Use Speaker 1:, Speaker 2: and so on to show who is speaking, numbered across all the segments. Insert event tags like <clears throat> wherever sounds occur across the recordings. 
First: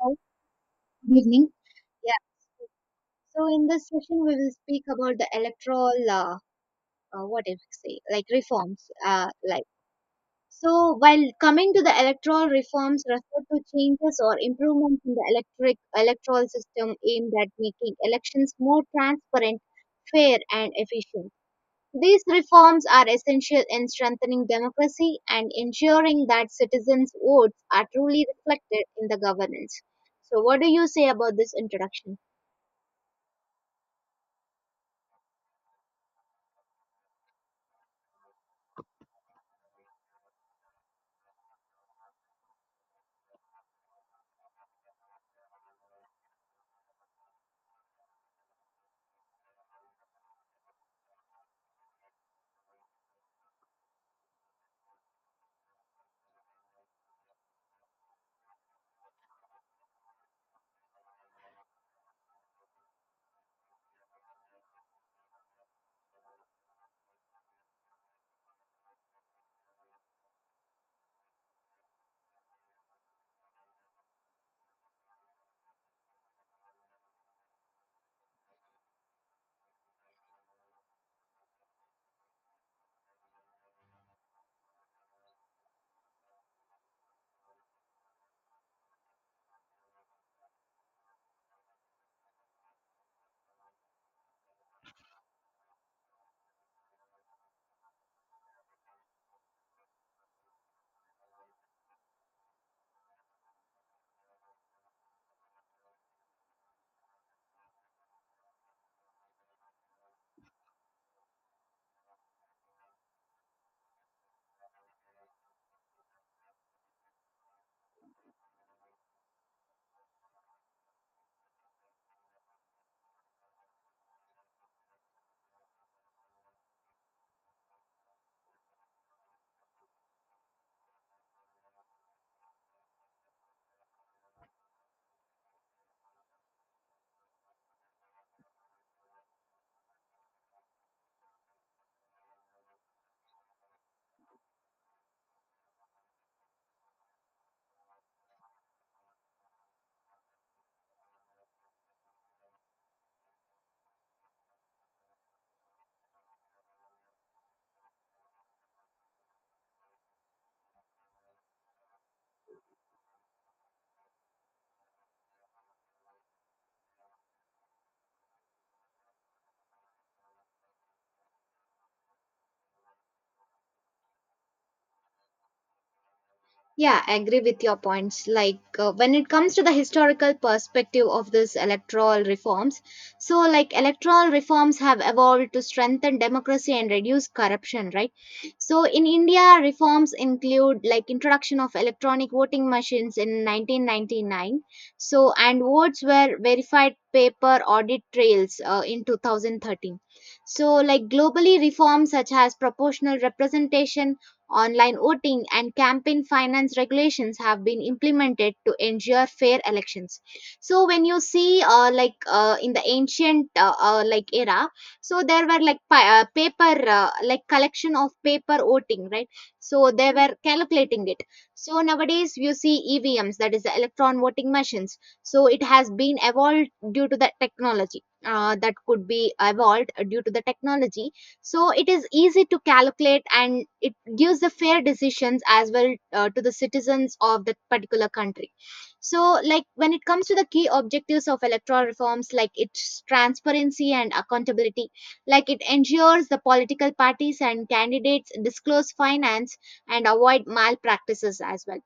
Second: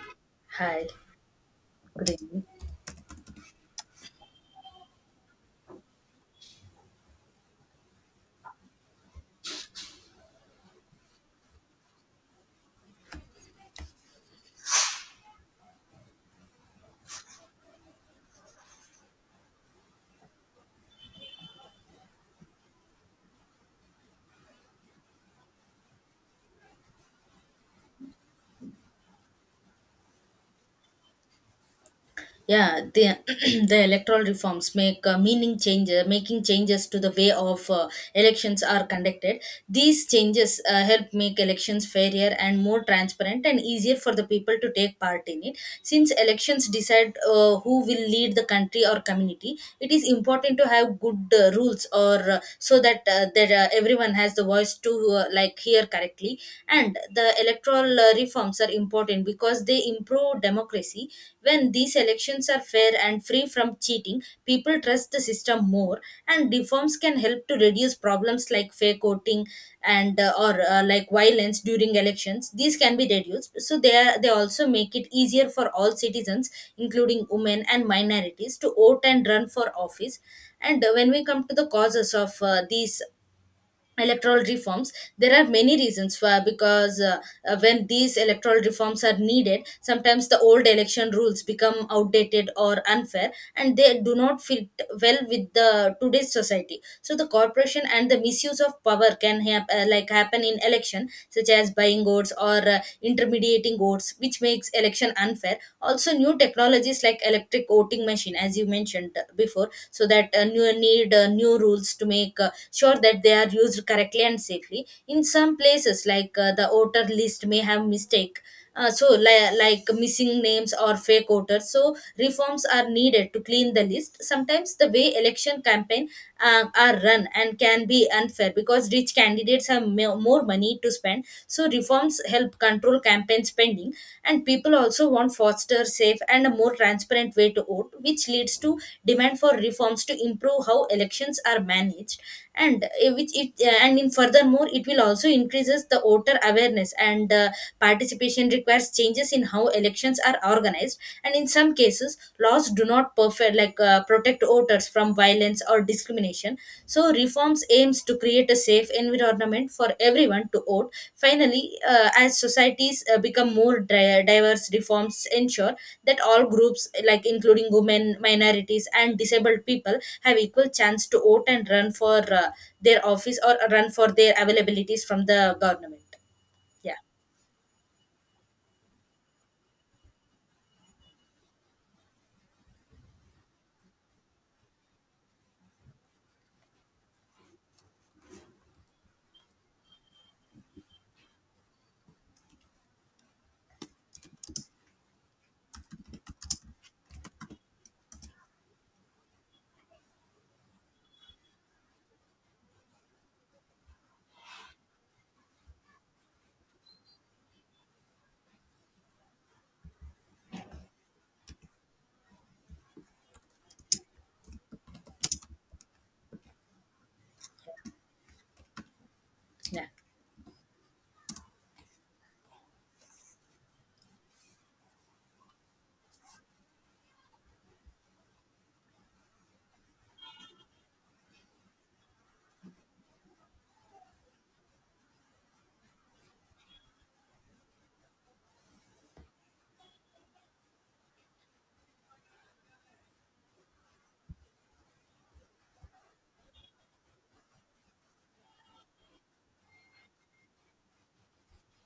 Speaker 1: Hi,
Speaker 2: Hi.
Speaker 1: good evening.
Speaker 2: Good
Speaker 1: Yeah.
Speaker 2: evening.
Speaker 1: So in this session, we will speak about the electoral, what if I say, like reforms, So while coming to the electoral reforms, refer to changes or improvements in the electric electoral system aimed at making elections more transparent, fair, and efficient. These reforms are essential in strengthening democracy and ensuring that citizens' votes are truly reflected in the governance. So, what do you say about this introduction?
Speaker 2: Yeah, the <clears throat> the electoral reforms make meaning changes, making changes to the way of elections are conducted. These changes help make elections fairer and more transparent and easier for the people to take part in it. Since elections decide who will lead the country or community, it is important to have good rules or so that everyone has the voice to like hear correctly. And the electoral reforms are important because they improve democracy. When these elections are fair and free from cheating, people trust the system more, and reforms can help to reduce problems like fair voting and or like violence during elections. These can be reduced, so they also make it easier for all citizens, including women and minorities, to vote and run for office. And when we come to the causes of these electoral reforms, there are many reasons for because when these electoral reforms are needed. Sometimes the old election rules become outdated or unfair and they do not fit well with the today's society, so the corporation and the misuse of power can like happen in election, such as buying votes or intermediating votes, which makes election unfair. Also, new technologies like electric voting machine, as you mentioned before, so that new need new rules to make sure that they are used correctly and safely. In some places, like the voter list may have mistake, like missing names or fake voters, so reforms are needed to clean the list. Sometimes the way election campaign are run and can be unfair because rich candidates have more money to spend, so reforms help control campaign spending. And people also want faster, safe and a more transparent way to vote, which leads to demand for reforms to improve how elections are managed. And which it and in furthermore, it will also increases the voter awareness and participation requires changes in how elections are organized. And in some cases, laws do not perfect like protect voters from violence or discrimination, so reforms aims to create a safe environment tournament for everyone to vote. Finally, as societies become more diverse, reforms ensure that all groups, like including women, minorities, and disabled people, have equal chance to vote and run for their office or run for their availabilities from the government. Yeah,
Speaker 1: Yeah, I agree with your points. Like when it comes to the historical perspective of these electoral reforms, so like electoral reforms have evolved to strengthen democracy and reduce corruption, right? So in India, reforms include like introduction of electronic voting machines in 1999. So and votes were verified paper audit trails in 2013. So like globally, reforms such as proportional representation, online voting, and campaign finance regulations have been implemented to ensure fair elections. So when you see, in the ancient like era, so there were like paper, like collection of paper voting, right?
Speaker 2: yeah,
Speaker 1: So they were calculating it. So nowadays you see EVMs, that is the electron voting machines. So it has been evolved due to the technology. That could be evolved due to the technology, so it is easy to calculate and it gives the fair decisions as well to the citizens of that particular country. So like when it comes to the key objectives of electoral reforms, like its transparency and accountability, like it ensures the political parties and candidates disclose finance and avoid malpractices as well.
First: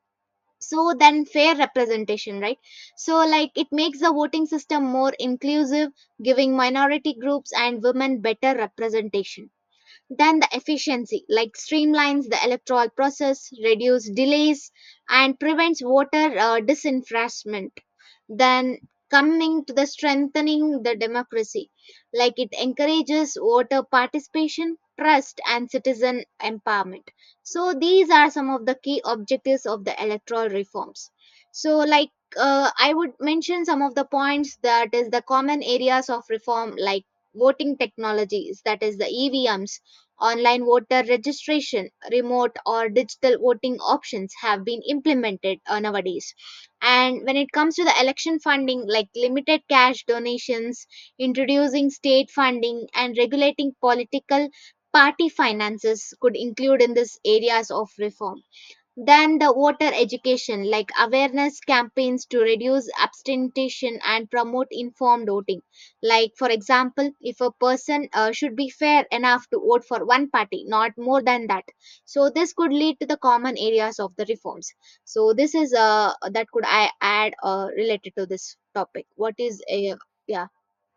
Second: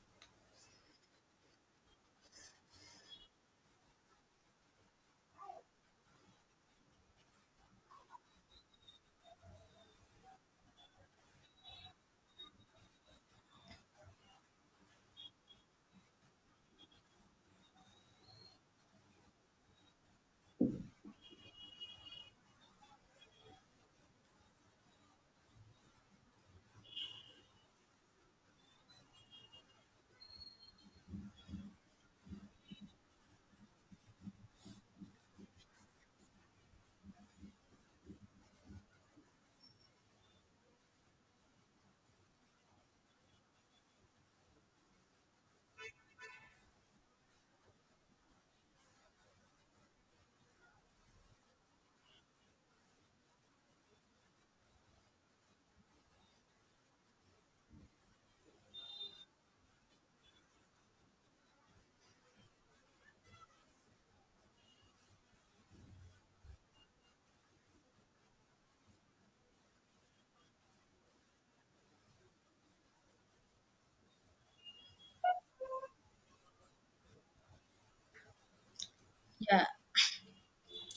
Speaker 1: So then fair representation, right? So like it makes the voting system more inclusive, giving minority groups and women better representation. Then the efficiency, like streamlines the electoral process, reduce delays, and prevents voter disenfranchisement. Then coming to the strengthening the democracy, like it encourages voter participation, trust, and citizen empowerment. So these are some of the key objectives of the electoral reforms. So like I would mention some of the points that is the common areas of reform, like voting technologies, that is the EVMs. Online voter registration, remote or digital voting options have been implemented nowadays. And when it comes to the election funding, like limited cash donations, introducing state funding, and regulating political party finances could include in these areas of reform. Then the water education, like awareness campaigns to reduce abstention and promote informed voting. Like, for example, if a person should be fair enough to vote for one party, not more than that. So, this could lead to the common areas of the reforms. So, this is that could I add related to this topic. What is,
Speaker 2: yeah.
Speaker 1: yeah,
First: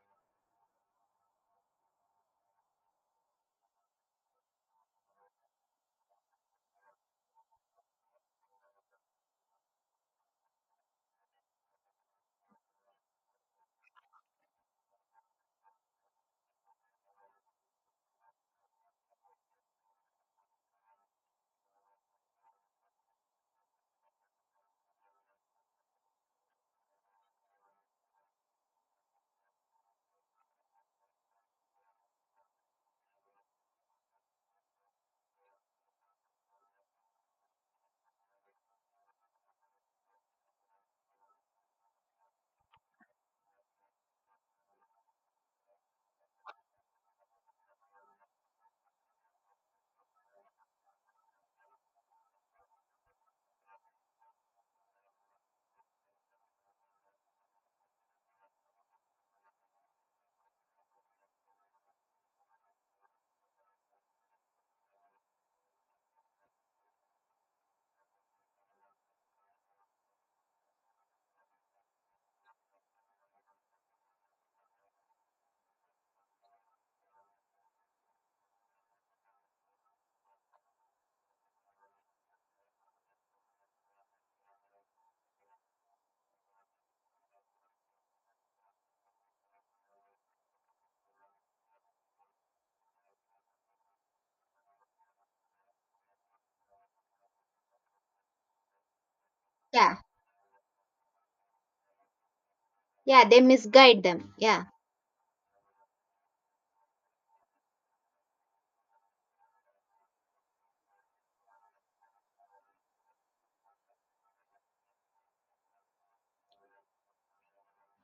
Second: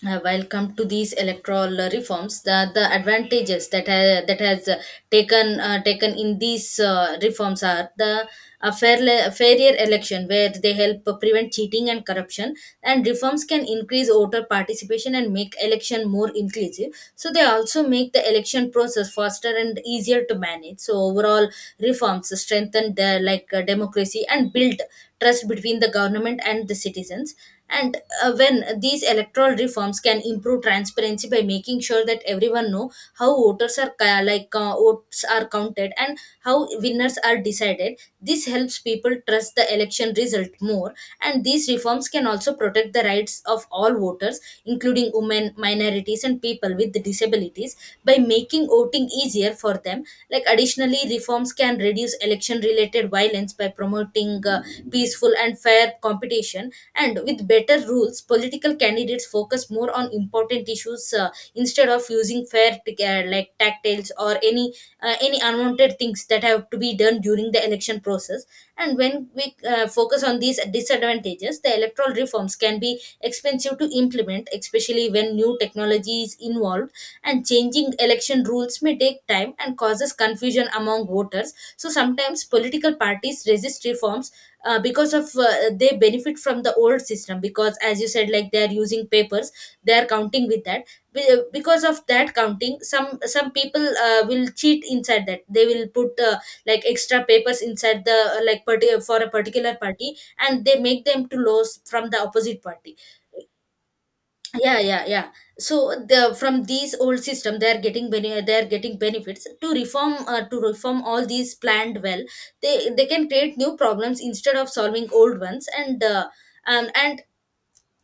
Speaker 2: While come to these electoral reforms, the advantages that has taken in these reforms are the a fairer election where they help prevent cheating and corruption. And reforms can increase voter participation and make election more inclusive, so they also make the election process faster and easier to manage. So overall, reforms strengthen the like democracy and build trust between the government and the citizens. And when these electoral reforms can improve transparency by making sure that everyone know how voters are ca- like votes are counted and how winners are decided, this helps people trust the election result more. And these reforms can also protect the rights of all voters, including women, minorities and people with disabilities, by making voting easier for them. Like additionally, reforms can reduce election related violence by promoting peaceful and fair competition. And with better rules, political candidates focus more on important issues instead of using like tactiles or any unwanted things that have to be done during the election process. And when we focus on these disadvantages, the electoral reforms can be expensive to implement, especially when new technology is involved. And changing election rules may take time and causes confusion among voters. So sometimes political parties resist reforms because of they benefit from the old system, because as you said, like they are using papers, they are counting with that. Because of that counting, some people will cheat inside that. They will put like extra papers inside the for a particular
Speaker 1: yeah,
Speaker 2: party and they make them to lose from the opposite party.
Speaker 1: yeah, they misguide them. Yeah.
Speaker 2: Yeah, yeah, yeah. So the from these old system, they are getting they are getting benefits to reform all these planned well, they can create new problems instead of solving old ones. And um, and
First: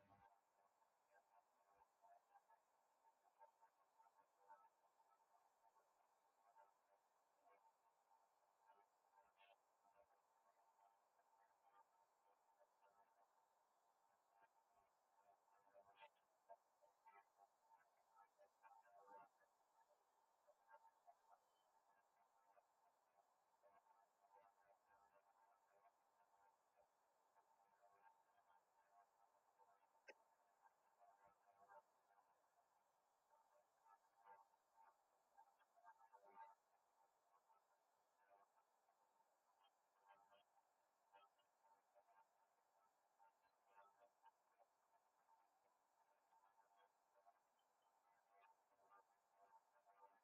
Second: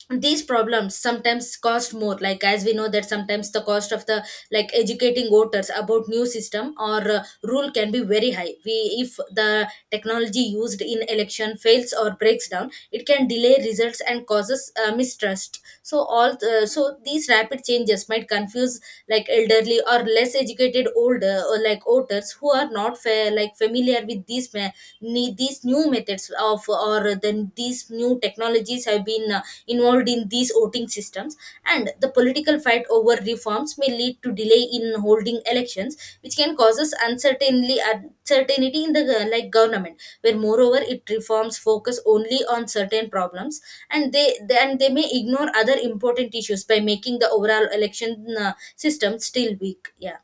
Speaker 2: these problems sometimes cost more, like as we know that sometimes the cost of the like educating voters about new system or rule can be very high. We if the technology used in election fails or breaks down, it can delay results and causes mistrust. So all so these rapid changes might confuse like elderly or less educated older or like voters who are not like familiar with these these new methods of, or then these new technologies have been involved in these voting systems. And the political fight over reforms may lead to delay in holding elections, which can causes uncertainty in the like government. Where moreover, it reforms focus only on certain problems, and then they may ignore other important issues by making the overall election system still weak. Yeah.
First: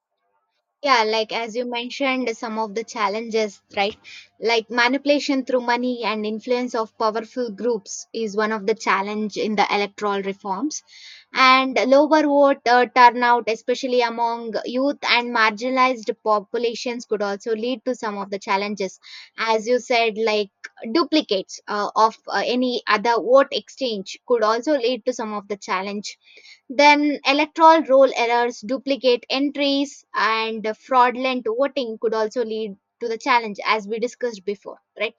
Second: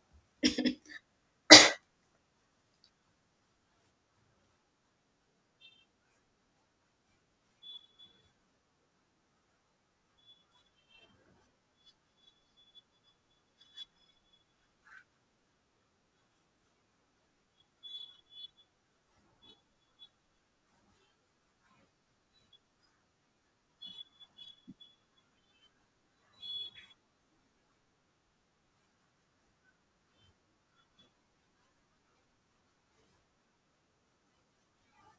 Speaker 1: Yeah, like as you mentioned, some of the challenges, right? Like manipulation through money and influence of powerful groups is one of the challenge in the electoral reforms. And lower vote turnout, especially among youth and marginalized populations, could also lead to some of the challenges. As you said, like duplicates of any other vote exchange could also lead to some of the challenge. Then electoral roll errors, duplicate entries, and fraudulent voting could also lead to the challenge, as we discussed before, right?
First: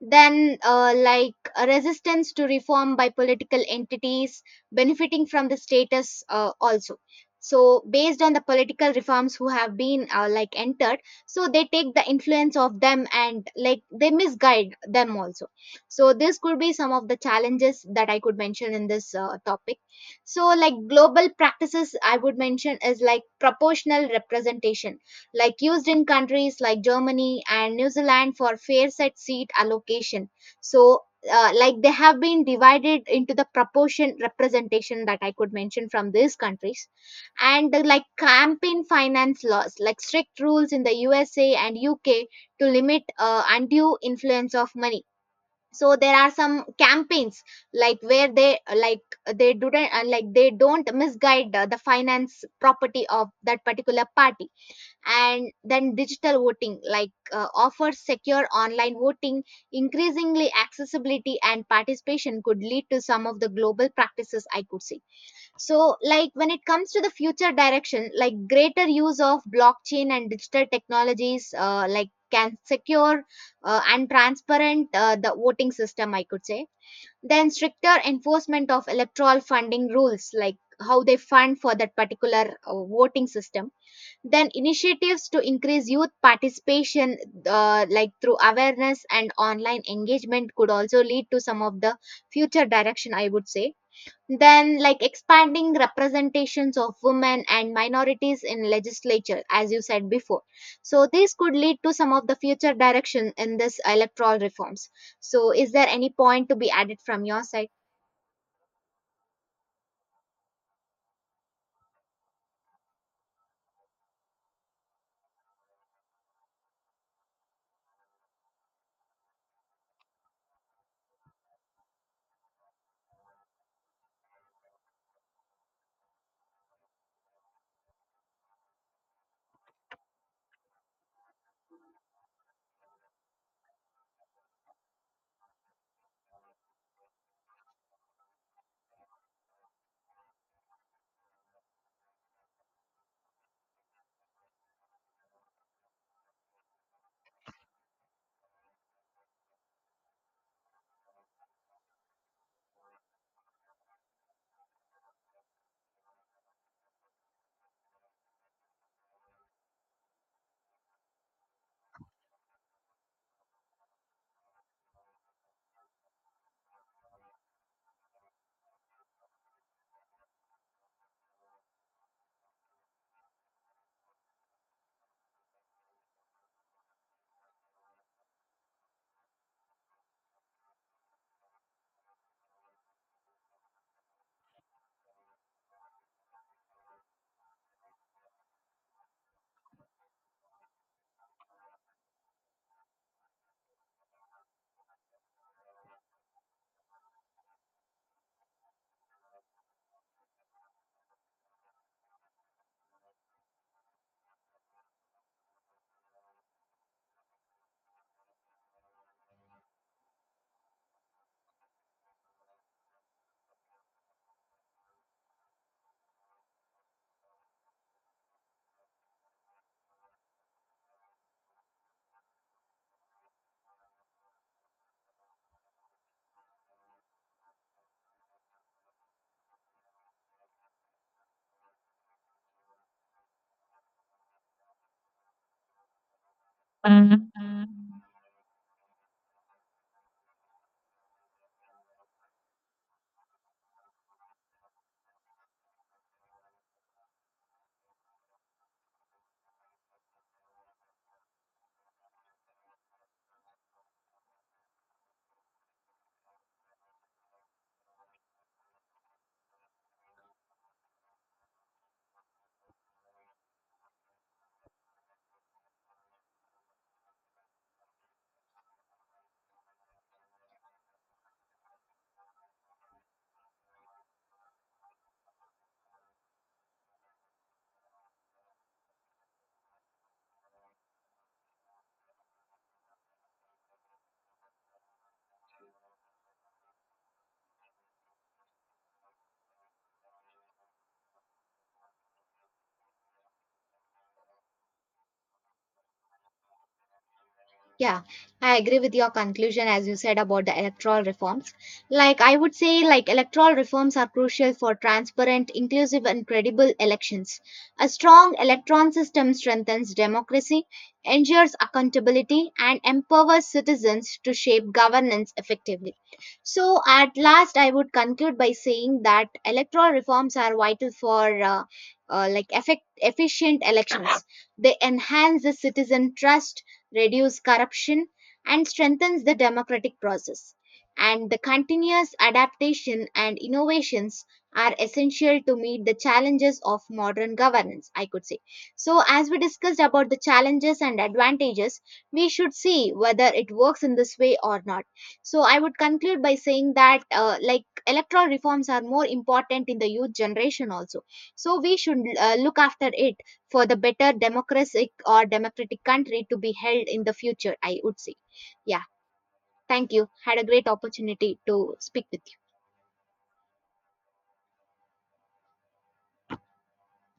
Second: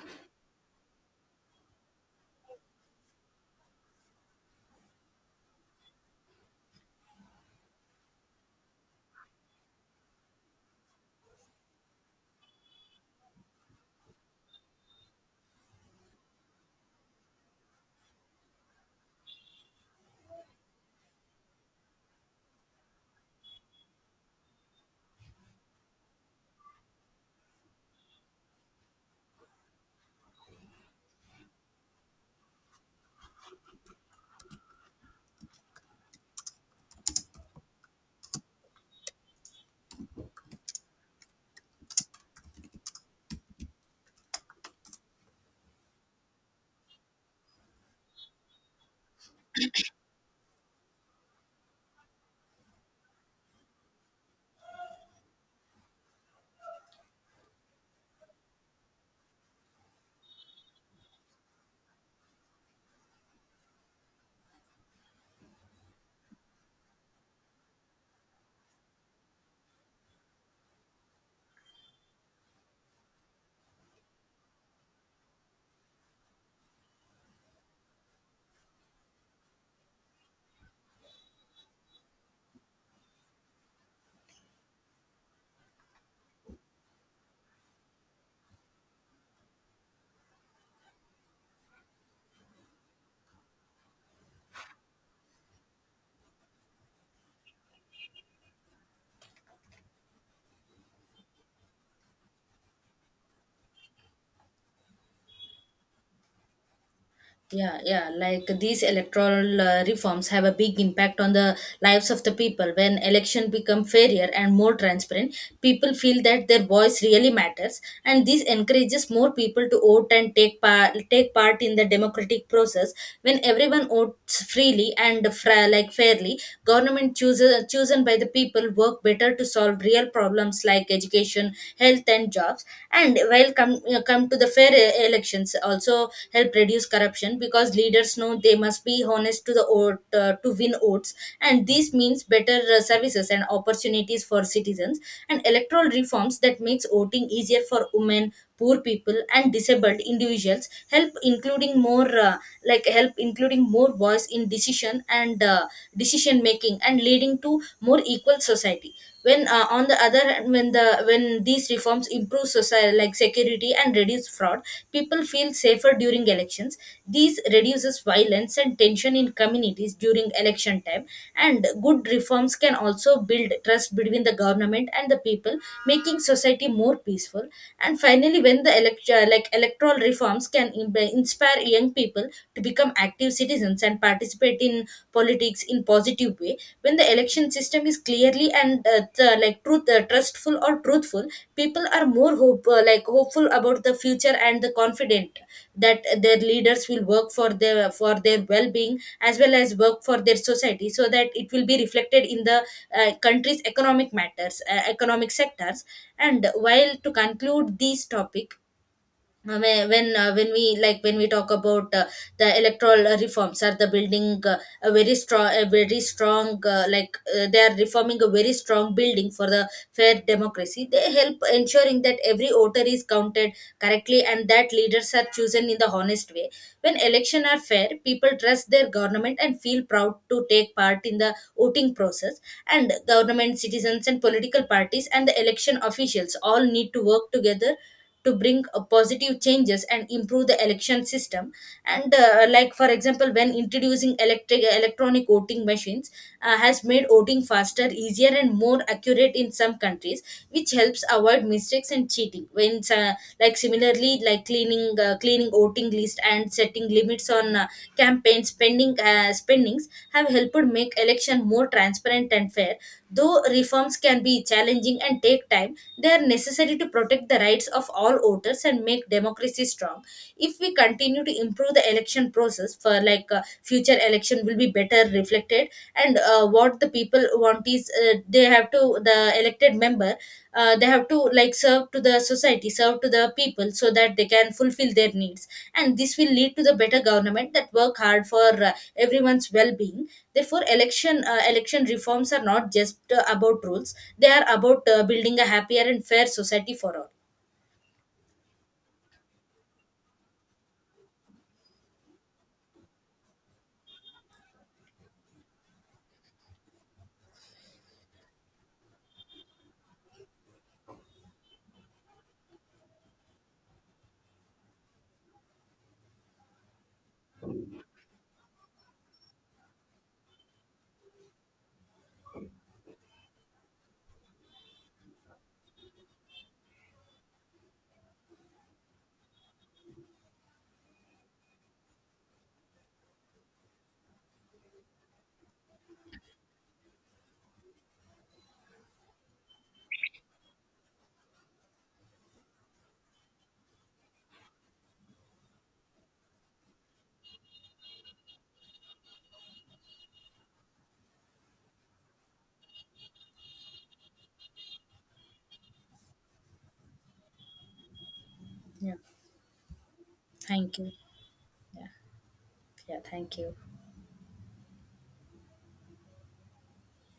Speaker 1: Then like a resistance to reform by political entities benefiting from the status also. So based on the political reforms who have been like entered, so they take the influence of them and like they misguide them also. So this could be some of the challenges that I could mention in this topic. So like global practices I would mention is like proportional representation, like used in countries like Germany and New Zealand for fair set seat allocation. So, like they have been divided into the proportion representation that I could mention from these countries, and like campaign finance laws, like strict rules in the USA and UK to limit undue influence of money. So there are some campaigns like where they don't they don't misguide the finance property of that particular party. And then digital voting, like offers secure online voting, increasingly accessibility and participation could lead to some of the global practices I could see. So like when it comes to the future direction, like greater use of blockchain and digital technologies like can secure and transparent the voting system I could say. Then stricter enforcement of electoral funding rules, like how they fund for that particular voting system. Then initiatives to increase youth participation, like through awareness and online engagement, could also lead to some of the future direction, I would say. Then, like expanding representations of women and minorities in legislature, as you said before. So, this could lead to some of the future direction in this electoral reforms. So, is there any point to be added from your side?
Speaker 2: Yeah, yeah, like these electoral reforms have a big impact on the lives of the people. When election become fairer and more transparent, people feel that their voice really matters, and this encourages more people to vote and take part in the democratic process. When everyone votes freely and like fairly, government chooses chosen by the people work better to solve real problems like education, health, and jobs. And while come to the fair elections also help reduce corruption, because leaders know they must be honest to the vote to win votes. And this means better services and opportunities for citizens. And electoral reforms that makes voting easier for women, poor people and disabled individuals help including more like help including more voice in decision and decision making, and leading to more equal society. When on the other hand, when these reforms improve society like security and reduce fraud, people feel safer during elections. These reduces violence and tension in communities during election time. And good reforms can also build trust between the government and the people, making society more peaceful. And finally, when the like electoral reforms can inspire young people to become active citizens and participate in politics in positive way. When the election system is clearly and like truth trustful or truthful, people are more hope like hopeful about the future and the confident that their leaders will work for their well-being, as well as work for their society, so that it will be reflected in the country's economic matters, economic sectors. And while to conclude this topic, when we talk about the electoral reforms are the building a very strong they are reforming a very strong building for the fair democracy. They help ensuring that every voter is counted correctly and that leaders are chosen in the honest way. When election are fair, people trust their government and feel proud to take part in the voting process. And government, citizens, and political parties and the election officials all need to
Speaker 1: Mm.
Speaker 2: work together to bring positive changes and improve the election system. And like for example, when introducing electric electronic voting machines has made voting faster, easier and more accurate in some countries, which helps avoid mistakes and cheating. When like similarly, like cleaning voting list and setting limits on campaign spendings have helped make election more transparent and fair. Though reforms can be challenging and take time, they are necessary to protect the rights of all voters and make democracy strong. If we continue to improve the election process for like future election will be better reflected. And what the people want is the elected member they have to like serve to the society, serve to the people, so that they can fulfill their needs. And this will lead to the better government that work hard for everyone's well-being. Therefore, election reforms are not just about rules, they are about building a happier and fair society for all.
Speaker 1: Yeah, I agree with your conclusion as you said about the electoral reforms. Like I would say, like electoral reforms are crucial for transparent, inclusive and credible elections. A strong electron system strengthens democracy, ensures accountability and empowers citizens to shape governance effectively. So at last I would conclude by saying that electoral reforms are vital for like effect efficient elections. They enhance the citizen trust, reduce corruption, and strengthens the democratic process. And the continuous adaptation and innovations are essential to meet the challenges of modern governance, I could say. So, as we discussed about the challenges and advantages, we should see whether it works in this way or not. So, I would conclude by saying that, like, electoral reforms are more important in the youth generation also. So, we should look after it for the better democratic or democratic country to be held in the future, I would say. Yeah,
Speaker 2: Yeah,
Speaker 1: thank you. Had a great
Speaker 2: thank you.
Speaker 1: opportunity to
Speaker 2: Yeah,
Speaker 1: speak with you.
Speaker 2: yeah, thank you.